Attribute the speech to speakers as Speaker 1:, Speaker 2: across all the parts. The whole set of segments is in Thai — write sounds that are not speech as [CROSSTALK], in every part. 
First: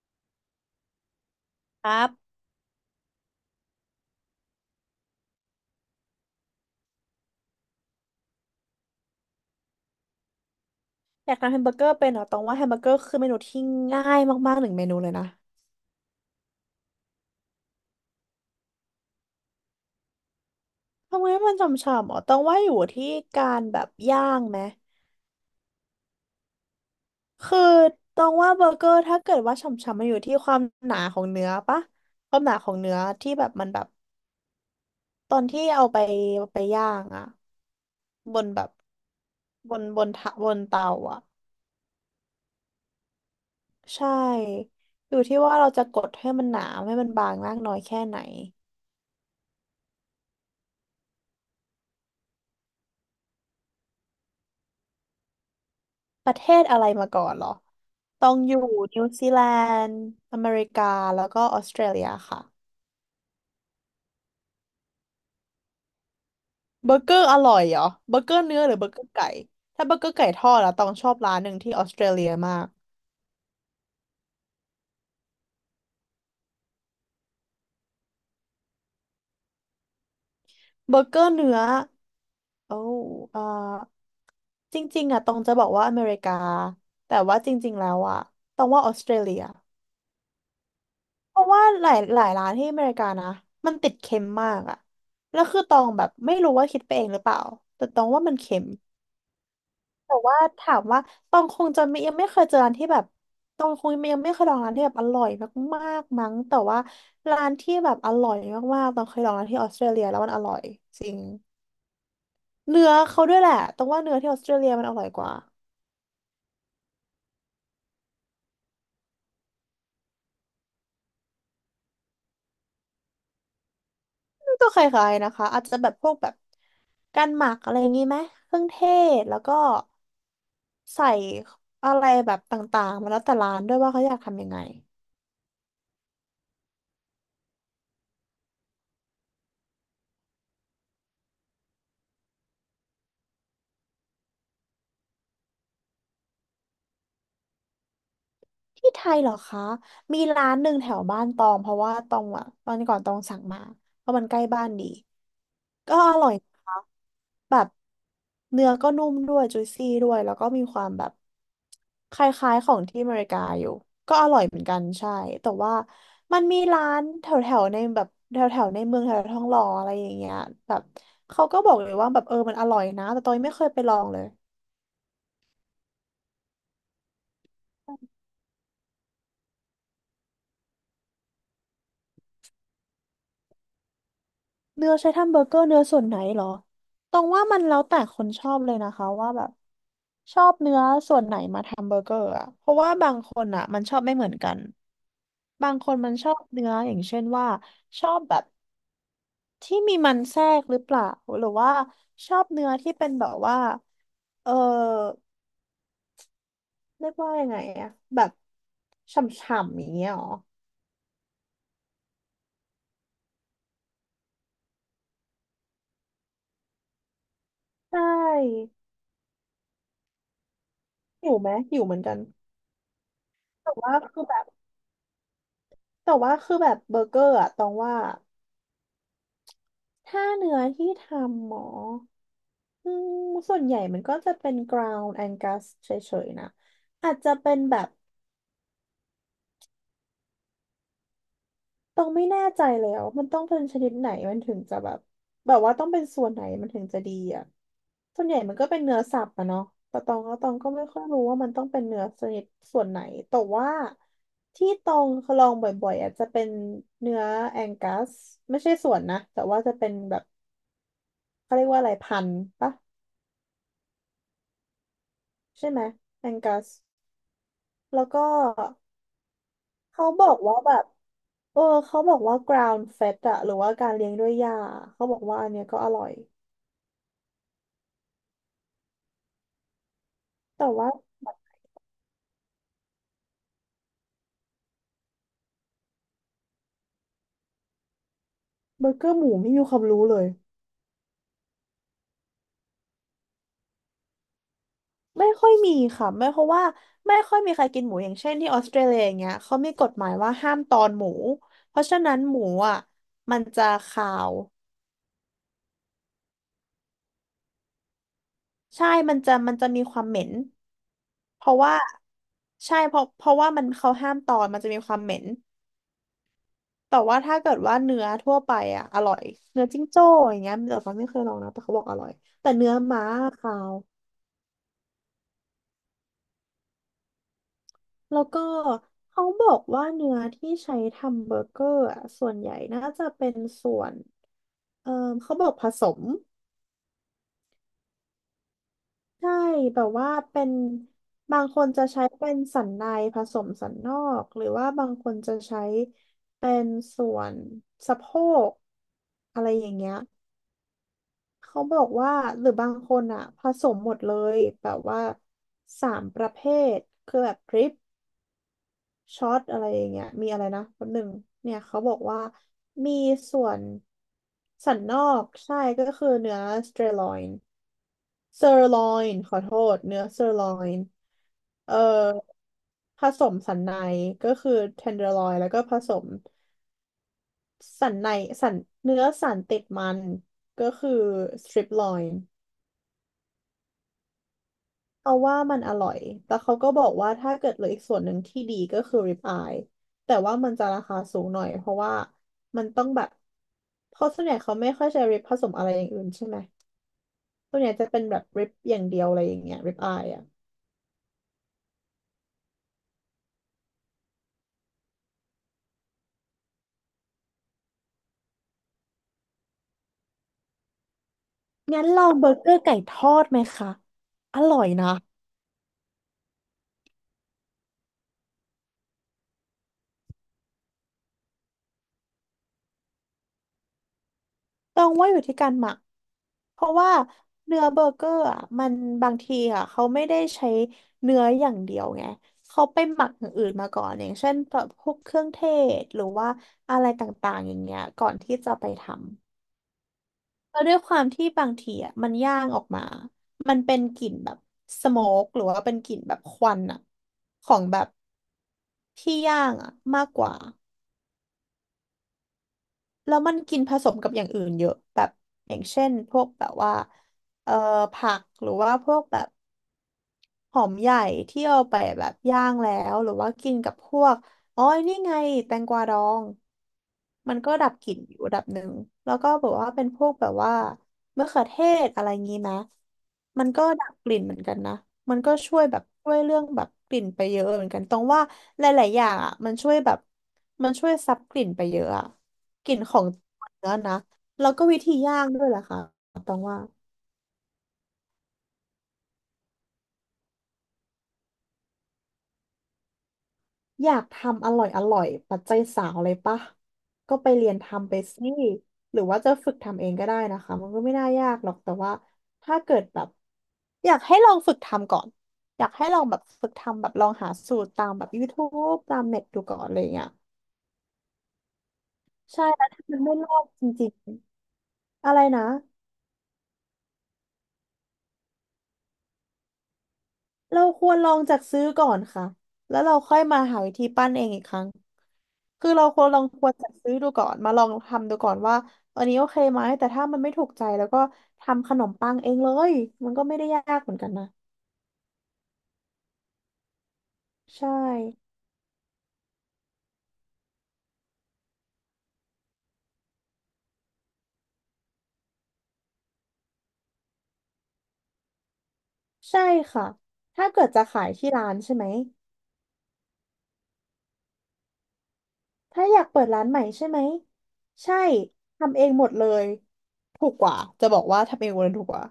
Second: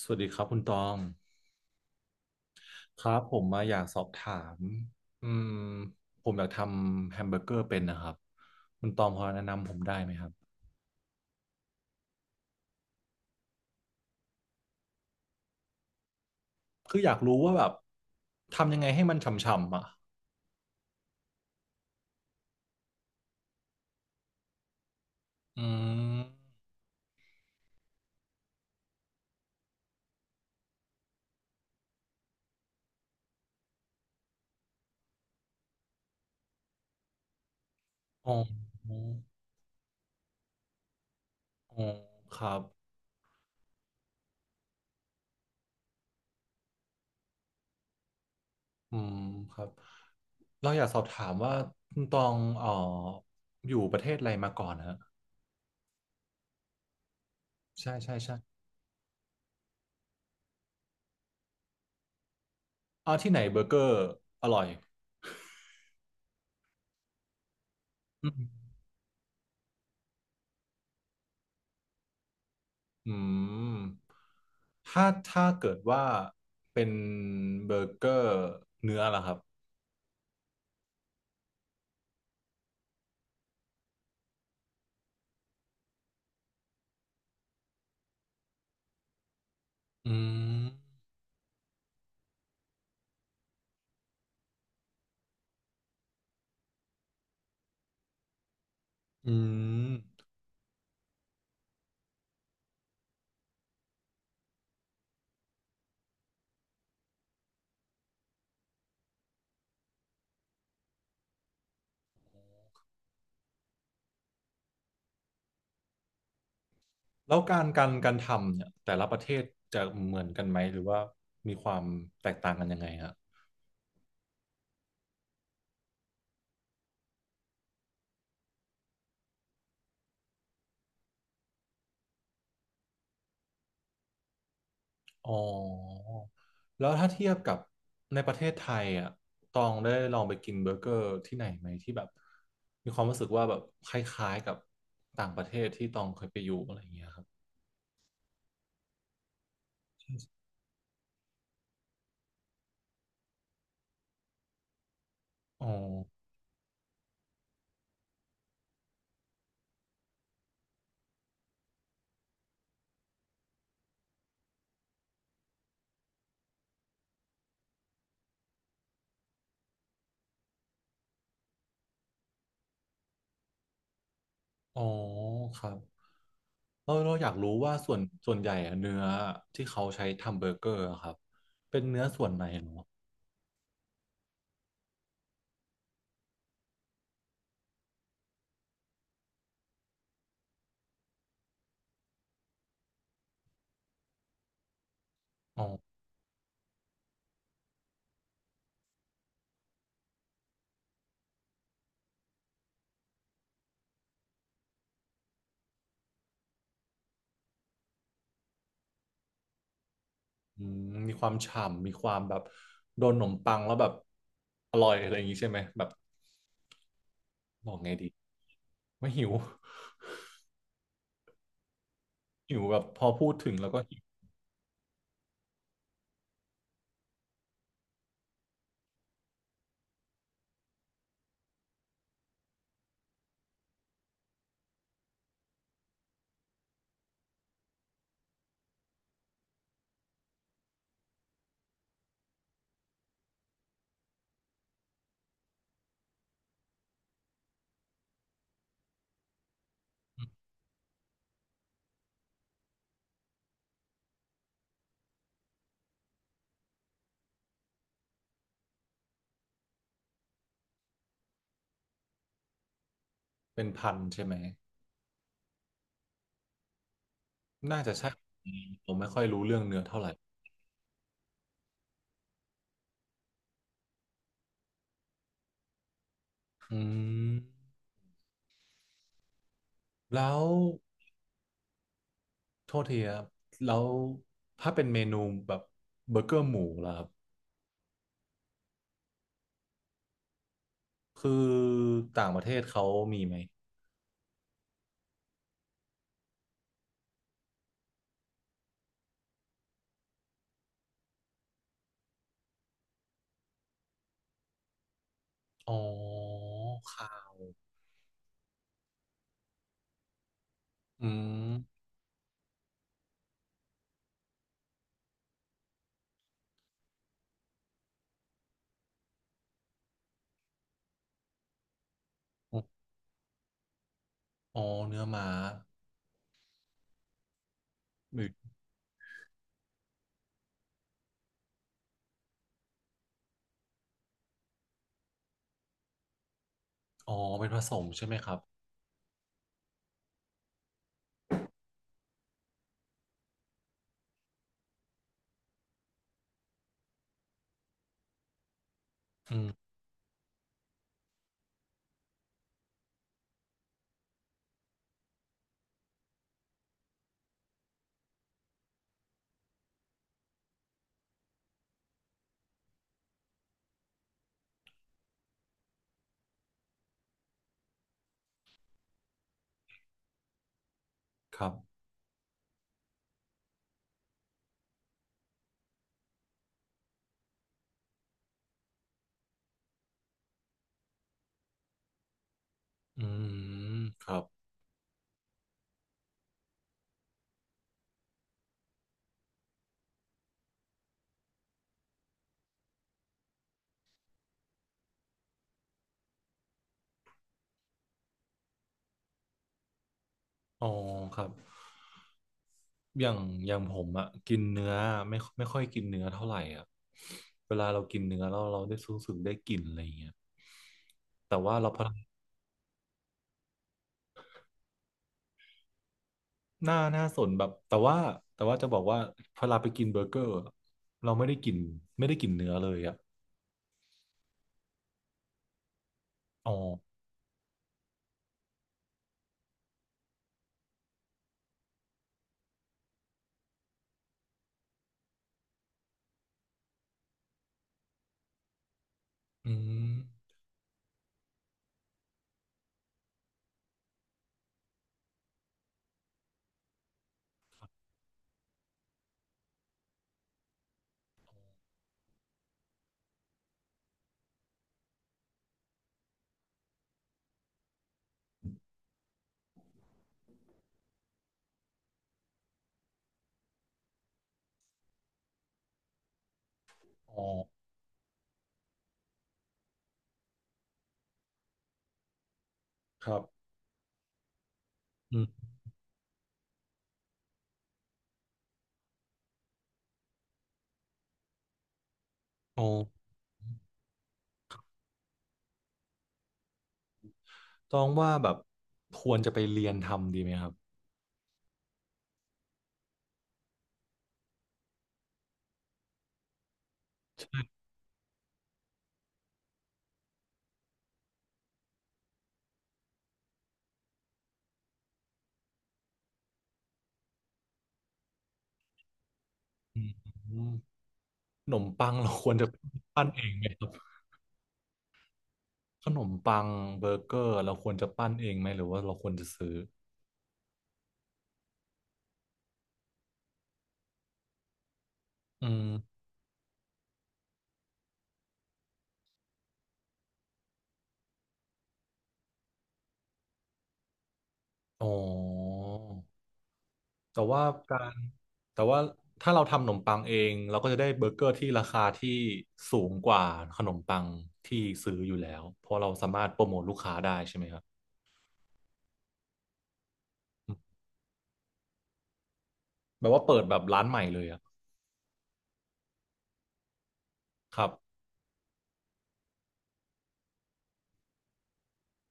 Speaker 1: สวัสดีครับคุณตอง
Speaker 2: ครับ
Speaker 1: ครับผมมาอยากสอบถามอืมผมอยากทำแฮมเบอร์เกอร์เป็นนะครับคุณตองพอแนะนำผมได้ไหมครับ
Speaker 2: อยากทำแฮมเบอร์เกอร์เป็นเหรอต้องว่าแฮมเบอร์เกอร์คือเมนูที่ง่ายมากๆหนึ่งเมนูเลยนะ
Speaker 1: คืออยากรู้ว่าแบบทำยังไงให้มันฉ่ำๆอ่ะ
Speaker 2: ทำไมมันฉ่ำๆอ๋อต้องว่าอยู่ที่การแบบย่างไหม
Speaker 1: อืม
Speaker 2: คือต้องว่าเบอร์เกอร์ถ้าเกิดว่าฉ่ำๆมันอยู่ที่ความหนาของเนื้อปะความหนาของเนื้อที่แบบมันแบบตอนที่เอาไปไปย่างอะ
Speaker 1: อ๋อ
Speaker 2: บนแบบบนทะบนเตาอะ
Speaker 1: อ๋อครับ
Speaker 2: ใช่อยู่ที่ว่าเราจะกดให้มันหนาให้มันบางมากน้อยแค่ไหน
Speaker 1: อืมครับเราอยากสอบถามว่าคุณตองอยู่ประเทศอะไรมาก่อนฮะ
Speaker 2: ประเทศอะไรมาก่อนเหรอ
Speaker 1: ใช่ใช่
Speaker 2: ต้อ
Speaker 1: ใช่
Speaker 2: งอยู่นิวซีแลนด์อเมริกาแล้วก็ออสเตรเลียค่ะ
Speaker 1: อ่าที่ไหนเบอร์เกอร์อร่อย
Speaker 2: เบอร์เกอร์อร่อยเหรอเบอร์
Speaker 1: อื
Speaker 2: เกอ
Speaker 1: ม
Speaker 2: ร์เนื้อหรือเบอร์เกอร์ไก่ถ้าเบอร์เกอร์ไก่ทอดอะต้องชอบร้านหนึ่งที่ออสเตรเลียมาก
Speaker 1: อืมถ้าเกิดว่าเป็นเบอร์เกอร์เนื้อล่ะครับ
Speaker 2: เบอร์เกอร์เนื้อโอ้เอ่อจริงๆอะตองจะบอกว่าอเมริกาแต่ว่าจริงๆแล้วอะตองว่าออสเตรเลีย
Speaker 1: อืม
Speaker 2: เพราะว่าหลายร้านที่อเมริกานะมันติดเค็มมากอะแล้วคือตองแบบไม่รู้ว่าคิดไปเองหรือเปล่า แต่ตองว่ามันเค็ม
Speaker 1: อืม
Speaker 2: แต่ว่าถามว่าตองคงจะไม่ยังไม่เคยเจอร้านที่แบบตองคงยังไม่เคยลองร้านที่แบบอร่อยมากๆมั้งแต่ว่าร้านที่แบบอร่อยมากๆตองเคยลองร้านที่ออสเตรเลียแล้วมันอร่อยจริงเนื้อเขาด้วยแหละตองว่าเนื้อที่ออสเตรเลียมันอร่อยกว่า
Speaker 1: แล้วการทำเนี่ยแต่ละประเทศจะเหมือนกันไหมหรือว่ามีความแตกต่างกันยังไงฮะ
Speaker 2: ก็คล้ายๆนะคะอาจจะแบบพวกแบบการหมักอะไรอย่างงี้ไหมเครื่องเทศแล้วก็ใส่อะไรแบบต่างๆมาแล้วแต่ร้านด้วยว่าเขาอยากทำยังไง
Speaker 1: อ๋อแล้วถ้าเทียบกับในประเทศไทยอ่ะตองได้ลองไปกินเบอร์เกอร์ที่ไหนไหมที่แบบมีความรู้สึกว่าแบบคล้ายๆกับต่างประเทศที่ตองเคยไปอยู่อะไรอย่างเงี้ยครับ
Speaker 2: ที่ไทยเหรอคะมีร้านหนึ่งแถวบ้านตองเพราะว่าตองอะตอนก่อนตองสั่งมาเพราะมันใกล้บ้านดี
Speaker 1: อ๋อ
Speaker 2: ก็อร่อยนะคะแบบเนื้อก็นุ่มด้วยจุยซี่ด้วยแล้วก็มีความแบบคล้ายๆของที่อเมริกาอยู่ก็อร่อยเหมือนกันใช่แต่ว่ามันมีร้านแถวๆในแบบแถวๆในเมืองแถวๆทองหล่ออะไรอย่างเงี้ยแบบเขาก็บอกเลยว่าแบบเออมันอร่อยนะแต่ตองยังไม่เคยไปลองเลย
Speaker 1: อ๋อครับเออเราอยากรู้ว่าส่วนใหญ่อะเนื้อที่เขาใช้ทำเบอร์เกอร์อะครับเป็นเนื้อ
Speaker 2: เนื้อใช้ทำเบอร์เกอร์เนื้อส่วนไหนเหรอตองว่ามันแล้วแต่คนชอบเลยนะคะว่าแบบชอบทำเบอร์เกอร์อะ เพราะว่าบางคนอะมันชอบไม่เหมือนกัน
Speaker 1: อ๋อ
Speaker 2: บางคนมันชอบเนื้ออย่างเช่นว่าชอบแบบที่มีมันแทรกหรือเปล่าหรือว่าชอบเนื้อที่เป็นแบบว่าเออเรียกว่ายังไงอะแบบฉ่ำๆอย่างเงี้ยเหรอ
Speaker 1: อืมมีความฉ่ำมีความแบบโดนขนมปังแล้วแบบอร่อยอะไรอย่างงี้ใช่ไหมแบบบอกไง
Speaker 2: ใช
Speaker 1: ดี
Speaker 2: ่
Speaker 1: ไม่หิว
Speaker 2: หิวไหมหิวเหมือนกัน
Speaker 1: [LAUGHS] หิวแบบพอพูดถึงแล้ว
Speaker 2: แต่
Speaker 1: ก็
Speaker 2: ว่า
Speaker 1: หิว
Speaker 2: คือแบบแต่ว่าคือแบบเบอร์เกอร์อะตองว่า ถ้าเนื้อที่ทำหมออืมส่วนใหญ่มันก็จะเป็น ground Angus เฉยๆนะอาจจะเป็นแบบต้องไม่แน่ใจแล้วมันต้องเป็นชนิดไหนมันถึงจะแบบแบบว่าต้องเป็นส่วนไหนมันถึงจะดีอ่ะส่วนใหญ่มันก็เป็นเนื้อสับอะเนาะแต่ตองก็ไม่ค่อยรู้ว่ามันต้องเป็นเนื้อชนิดส่วนไหนแต่ว่าที่ตองลองบ่อยๆอาจจะเป็นเนื้อแองกัสไม่ใช่ส่วนนะแต่ว่าจะเป็นแบบเขาเรียกว่าอะไรพันธุ์ปะ
Speaker 1: เป็นพันใช่ไหม
Speaker 2: ใช่ไหมแองกัส
Speaker 1: น่าจะ
Speaker 2: แล้ว
Speaker 1: ใช่
Speaker 2: ก็
Speaker 1: ผมไม่ค่อยรู้เรื่องเนื้อเท่าไห
Speaker 2: เขา
Speaker 1: ร่
Speaker 2: บอกว่าแบบเออเขาบอกว่า ground fed อะหรือว่าการเลี้ยงด้วยหญ้าเขาบอกว่าอันเนี้ยก็อร่อย
Speaker 1: อืมแล้ว
Speaker 2: แต่ว่า
Speaker 1: โทษทีครับแล้วถ้าเป็นเมนูแบบเบอร์เกอร์หมูล่ะครับ
Speaker 2: เบอร์เกอร์หมูไม่มีความรู้เลย
Speaker 1: คือต่างประเทศเขามีไหม
Speaker 2: ไม่ค่อยมีค่ะไม่เพราะว่าไม่ค่อยมีใครกินหมูอย่างเช่นที่ออสเตรเลียอย่างเงี้ยเขามีกฎหมายว่าห้ามตอนหมูเพราะฉะนั้นหมูอ่ะมันจะคาว
Speaker 1: อ๋อค่ะ
Speaker 2: ใช่มันจะมีความเหม็น
Speaker 1: อื
Speaker 2: เพราะว่า
Speaker 1: ม
Speaker 2: ใช่เพราะว่ามันเขาห้ามตอนมันจะมีความเหม็น แต่ว่าถ้าเกิดว่าเนื้อทั่วไปอ่ะอร่อยเนื้อจิ้งโจ้อย่างเงี้ยแต่ฟ้าไม่เคยลองนะแต่เขาบอกอร่อยแต่เนื้อม้าขาว
Speaker 1: อ๋อเนื้อม้า
Speaker 2: แล้วก็
Speaker 1: หือ
Speaker 2: เขาบอกว่าเนื้อที่ใช้ทำเบอร์เกอร์อ่ะส่วนใหญ่น่าจะเป็นส่วนเออเขาบอกผสม
Speaker 1: อ๋อเป็นผสมใช่ไหมครับ
Speaker 2: ใช่แบบว่าเป็นบางคนจะใช้เป็นสันในผสมสันนอกหรือว่าบางคนจะใช้เป็นส่วนสะโพก
Speaker 1: อื
Speaker 2: อะไรอ
Speaker 1: ม
Speaker 2: ย่างเงี้ย เขาบอกว่าหรือบางคนอ่ะผสมหมดเลยแบบว่าสามประเภทคือแบบดริปช็อตอะไรอย่างเงี้ยมีอะไรนะแป๊บหนึ่งเนี่ยเขาบอกว่ามีส่วนสันนอกใช่ก็คือเนื้อสเตอร์ลอยน์เซอร์ลอยน์ขอโทษเนื้อเซอร์ลอยน์
Speaker 1: ครับ
Speaker 2: เอ่อผสมสันในก็คือเทนเดอร์ลอยน์แล้วก็ผสมสันในสันเนื้อสันติดมันก็คือสตริปลอยน์
Speaker 1: อืมครับ
Speaker 2: เอาว่ามันอร่อย แต่เขาก็บอกว่าถ้าเกิดเหลืออีกส่วนหนึ่งที่ดีก็คือริบอาย แต่ว่ามันจะราคาสูงหน่อยเพราะว่ามันต้องแบบเพราะส่วนใหญ่เขาไม่ค่อยใช้ริบผสมอะไรอย่างอื่นใช่ไหมส่วนใหญ่จะเป็นแบบริบอย่างเดียวอะไรอย่างเงี้ยริบอายอ่ะ
Speaker 1: อ๋อครับอย่างอย่างผมอะกินเนื้อไม่ค่อยกินเนื้อเท่าไหร่อะเวลาเรากินเนื้อเราได้รู้สึกได้กลิ่นอะไรอย่างเงี้ยแต่ว่าเราพ
Speaker 2: งั้
Speaker 1: อ
Speaker 2: นลองเบอร์เกอร์ไก่ทอดไหมคะ อร่อยนะ
Speaker 1: หน้าหน้าสนแบบแต่ว่าแต่ว่าจะบอกว่าพอเราไปกินเบอร์เกอร์อะเราไม่ได้กินเนื้อเลยอะ
Speaker 2: ต้องว่าอยู่ที่การหมัก
Speaker 1: อ๋อ
Speaker 2: เพราะว่าเนื้อเบอร์เกอร์อ่ะมันบางทีอ่ะเขาไม่ได้ใช้เนื้ออย่างเดียวไงเขาไปหมักอย่างอื่นมาก่อนอย่างเช่นแบบพวกเครื่องเทศหรือว่าอะไรต่างๆอย่างเงี้ยก่อนที่จะไปทำ
Speaker 1: อืม
Speaker 2: แล้วด้วยความที่บางทีอ่ะมันย่างออกมามันเป็นกลิ่นแบบสโมกหรือว่าเป็นกลิ่นแบบควันอ่ะของแบบที่ย่างอ่ะมากกว่าแล้วมันกินผสมกับอย่างอื่นเยอะแบบอย่างเช่นพวกแบบว่าเอ่อผักหรือว่าพวกแบบ หอมใหญ่ที่เอาไปแบบย่างแล้วหรือว่ากินกับพวกอ๋อนี่ไงแตงกวาดอง
Speaker 1: อ๋อ
Speaker 2: มันก็ดับกลิ่นอยู่ระดับหนึ่งแล้วก็แบบว่าเป็นพวกแบบว่ามะเขือเทศอะไรงี้นะ
Speaker 1: ครับ
Speaker 2: มันก็ดับกลิ่นเหมือนกันนะมั
Speaker 1: อื
Speaker 2: นก็
Speaker 1: ม
Speaker 2: ช่วยเรื่องแบบกลิ่นไปเยอะเหมือนกันตรงว่าหลายๆอย่างอ่ะมันช่วยซับกลิ่นไปเยอะอ่ะ
Speaker 1: อ๋อ
Speaker 2: กลิ่นของเนื้อนะแล้วก็วิธีย่างด้วยล่ะค่ะตรงว่า
Speaker 1: ต้องว่าแบบควรจะไปเรียนทำดีไหมครับ
Speaker 2: อยากทำอร่อยอร่อยปัจจัยสาวเลยปะก็ไปเรียนทำไปสิหรือว่าจะฝึกทำเองก็ได้นะคะมันก็ไม่น่ายากหรอกแต่ว่าถ้าเกิดแบบอยากให้ลองฝึกทำก่อนอยากให้ลองแบบฝึกทำแบบลองหาสูตรตามแบบ YouTube ตามเน็ตดูก่อนอะไร
Speaker 1: อื
Speaker 2: อย่างเงี้
Speaker 1: ม
Speaker 2: ย
Speaker 1: ขนมปังเราควร
Speaker 2: ใช่
Speaker 1: จะ
Speaker 2: แล้วถ้ามัน
Speaker 1: ปั้น
Speaker 2: ไม่
Speaker 1: เอ
Speaker 2: ร
Speaker 1: ง
Speaker 2: อ
Speaker 1: ไหม
Speaker 2: ด
Speaker 1: ค
Speaker 2: จ
Speaker 1: รับ
Speaker 2: ริงๆอะไรนะ
Speaker 1: ขนมปังเบอร์เกอร์เราควรจะปั้นเองไหมหรือว่าเราควรจะซื้อ
Speaker 2: เราควรลองจัดซื้อก่อนค่ะแล้วเราค่อยมาหาวิธีปั้นเองอีกครั้ง
Speaker 1: อื
Speaker 2: คือเราค
Speaker 1: ม
Speaker 2: วรลองควรจัดซื้อดูก่อน มาลองทำดูก่อนว่าอันนี้โอเคไหม แต่ถ้ามันไม่ถูกใจแล้วก็ทำขนมปังเองเลย มันก็ไม่ได้ยากเหมือนกันนะ
Speaker 1: อ๋อแต่ว่า
Speaker 2: ใช่
Speaker 1: การแต่ว่าถ้าเราทำขนมปังเองเราก็จะได้เบอร์เกอร์ที่ราคาที่สูงกว่าขนมปังที่ซื้ออยู่แล้วเพราะเราสามารถโปรโมทลูกค้าได้ใช่ไหมครับ
Speaker 2: ใช่ค่ะถ้า
Speaker 1: อืม
Speaker 2: เกิดจะขายที่ร้านใช่ไหม
Speaker 1: แบบว่าเปิดแบบร้านใหม่เลยอะ
Speaker 2: ถ้าอยากเปิดร้านใหม่ใช่ไหม
Speaker 1: ครับ
Speaker 2: ใช่ทำเองหมดเลย ถูกกว่า จะบอกว่าทำเองหมดเลยถูกกว่า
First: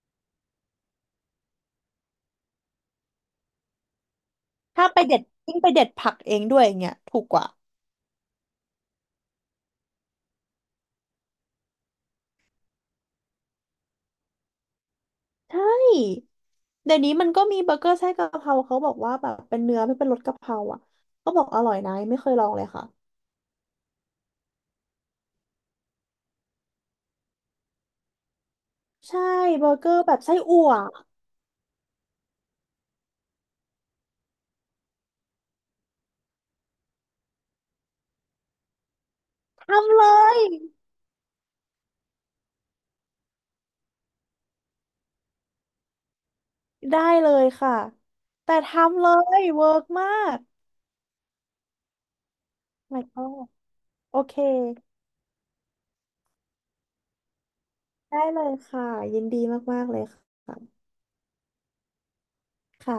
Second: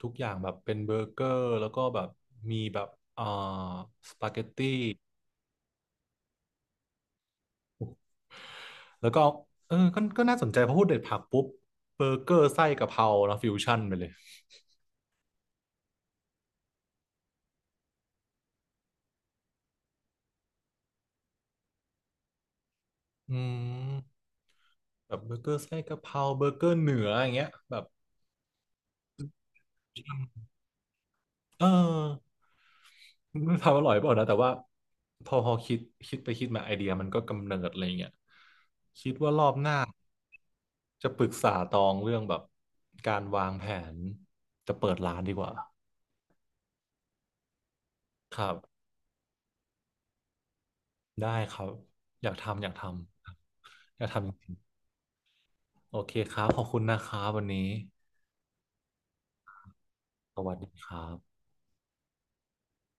Speaker 1: ทุกอย่างแบบเป็นเบอร์เกอร์แล้วก็แบบมีแบบเอ่อสปาเกตตี้
Speaker 2: ถ้าไปเด็ดยิ่งไปเด็ดผักเองด้วยอย่างเงี้ยถูกกว่า
Speaker 1: แล้วก็เออก็ก็น่าสนใจเพอพูดเด็ดผักปุ๊บเบอร์เกอร์ไส้กะเพรานะฟิวชั่นไปเลย
Speaker 2: ใช่เดี๋ยวนี้มันก็มีเบอร์เกอร์ไส้กะเพราเขาบอกว่าแบบเป็นเนื้อไม่เป็นรสกะเพราอ่ะก็บอกอร่อยนะยังไม่เคยลองเลยค่ะ
Speaker 1: อืมแบบเบอร์เกอร์ไส้กะเพราเบอร์เกอร์เหนืออย่างเงี้ยแบบ
Speaker 2: ใช่เบอร์เกอร์แบบไส้อั่ว
Speaker 1: เออไมันทำอร่อยเปล่านะแต่ว่าพอคิดคิดไปคิดมาไอเดียมันก็กำเนิดอะไรเงี้ยคิดว่ารอบหน้า
Speaker 2: ทำเลย
Speaker 1: จะปรึกษาตองเรื่องแบบการวางแผนจะเปิดร้านดีกว่า
Speaker 2: ได้เลยค่ะ
Speaker 1: ครั
Speaker 2: แต่
Speaker 1: บ
Speaker 2: ทำเลยเวิร์กมาก
Speaker 1: ได้ครับอยากทำอยากท
Speaker 2: my god
Speaker 1: ำอยาก
Speaker 2: โอเค
Speaker 1: ทำจริงๆโอเคครับขอบคุณนะครับวันนี้
Speaker 2: ได้เลยค่ะยินดีมากๆเลยค
Speaker 1: สวัสดีครับ
Speaker 2: ่ะ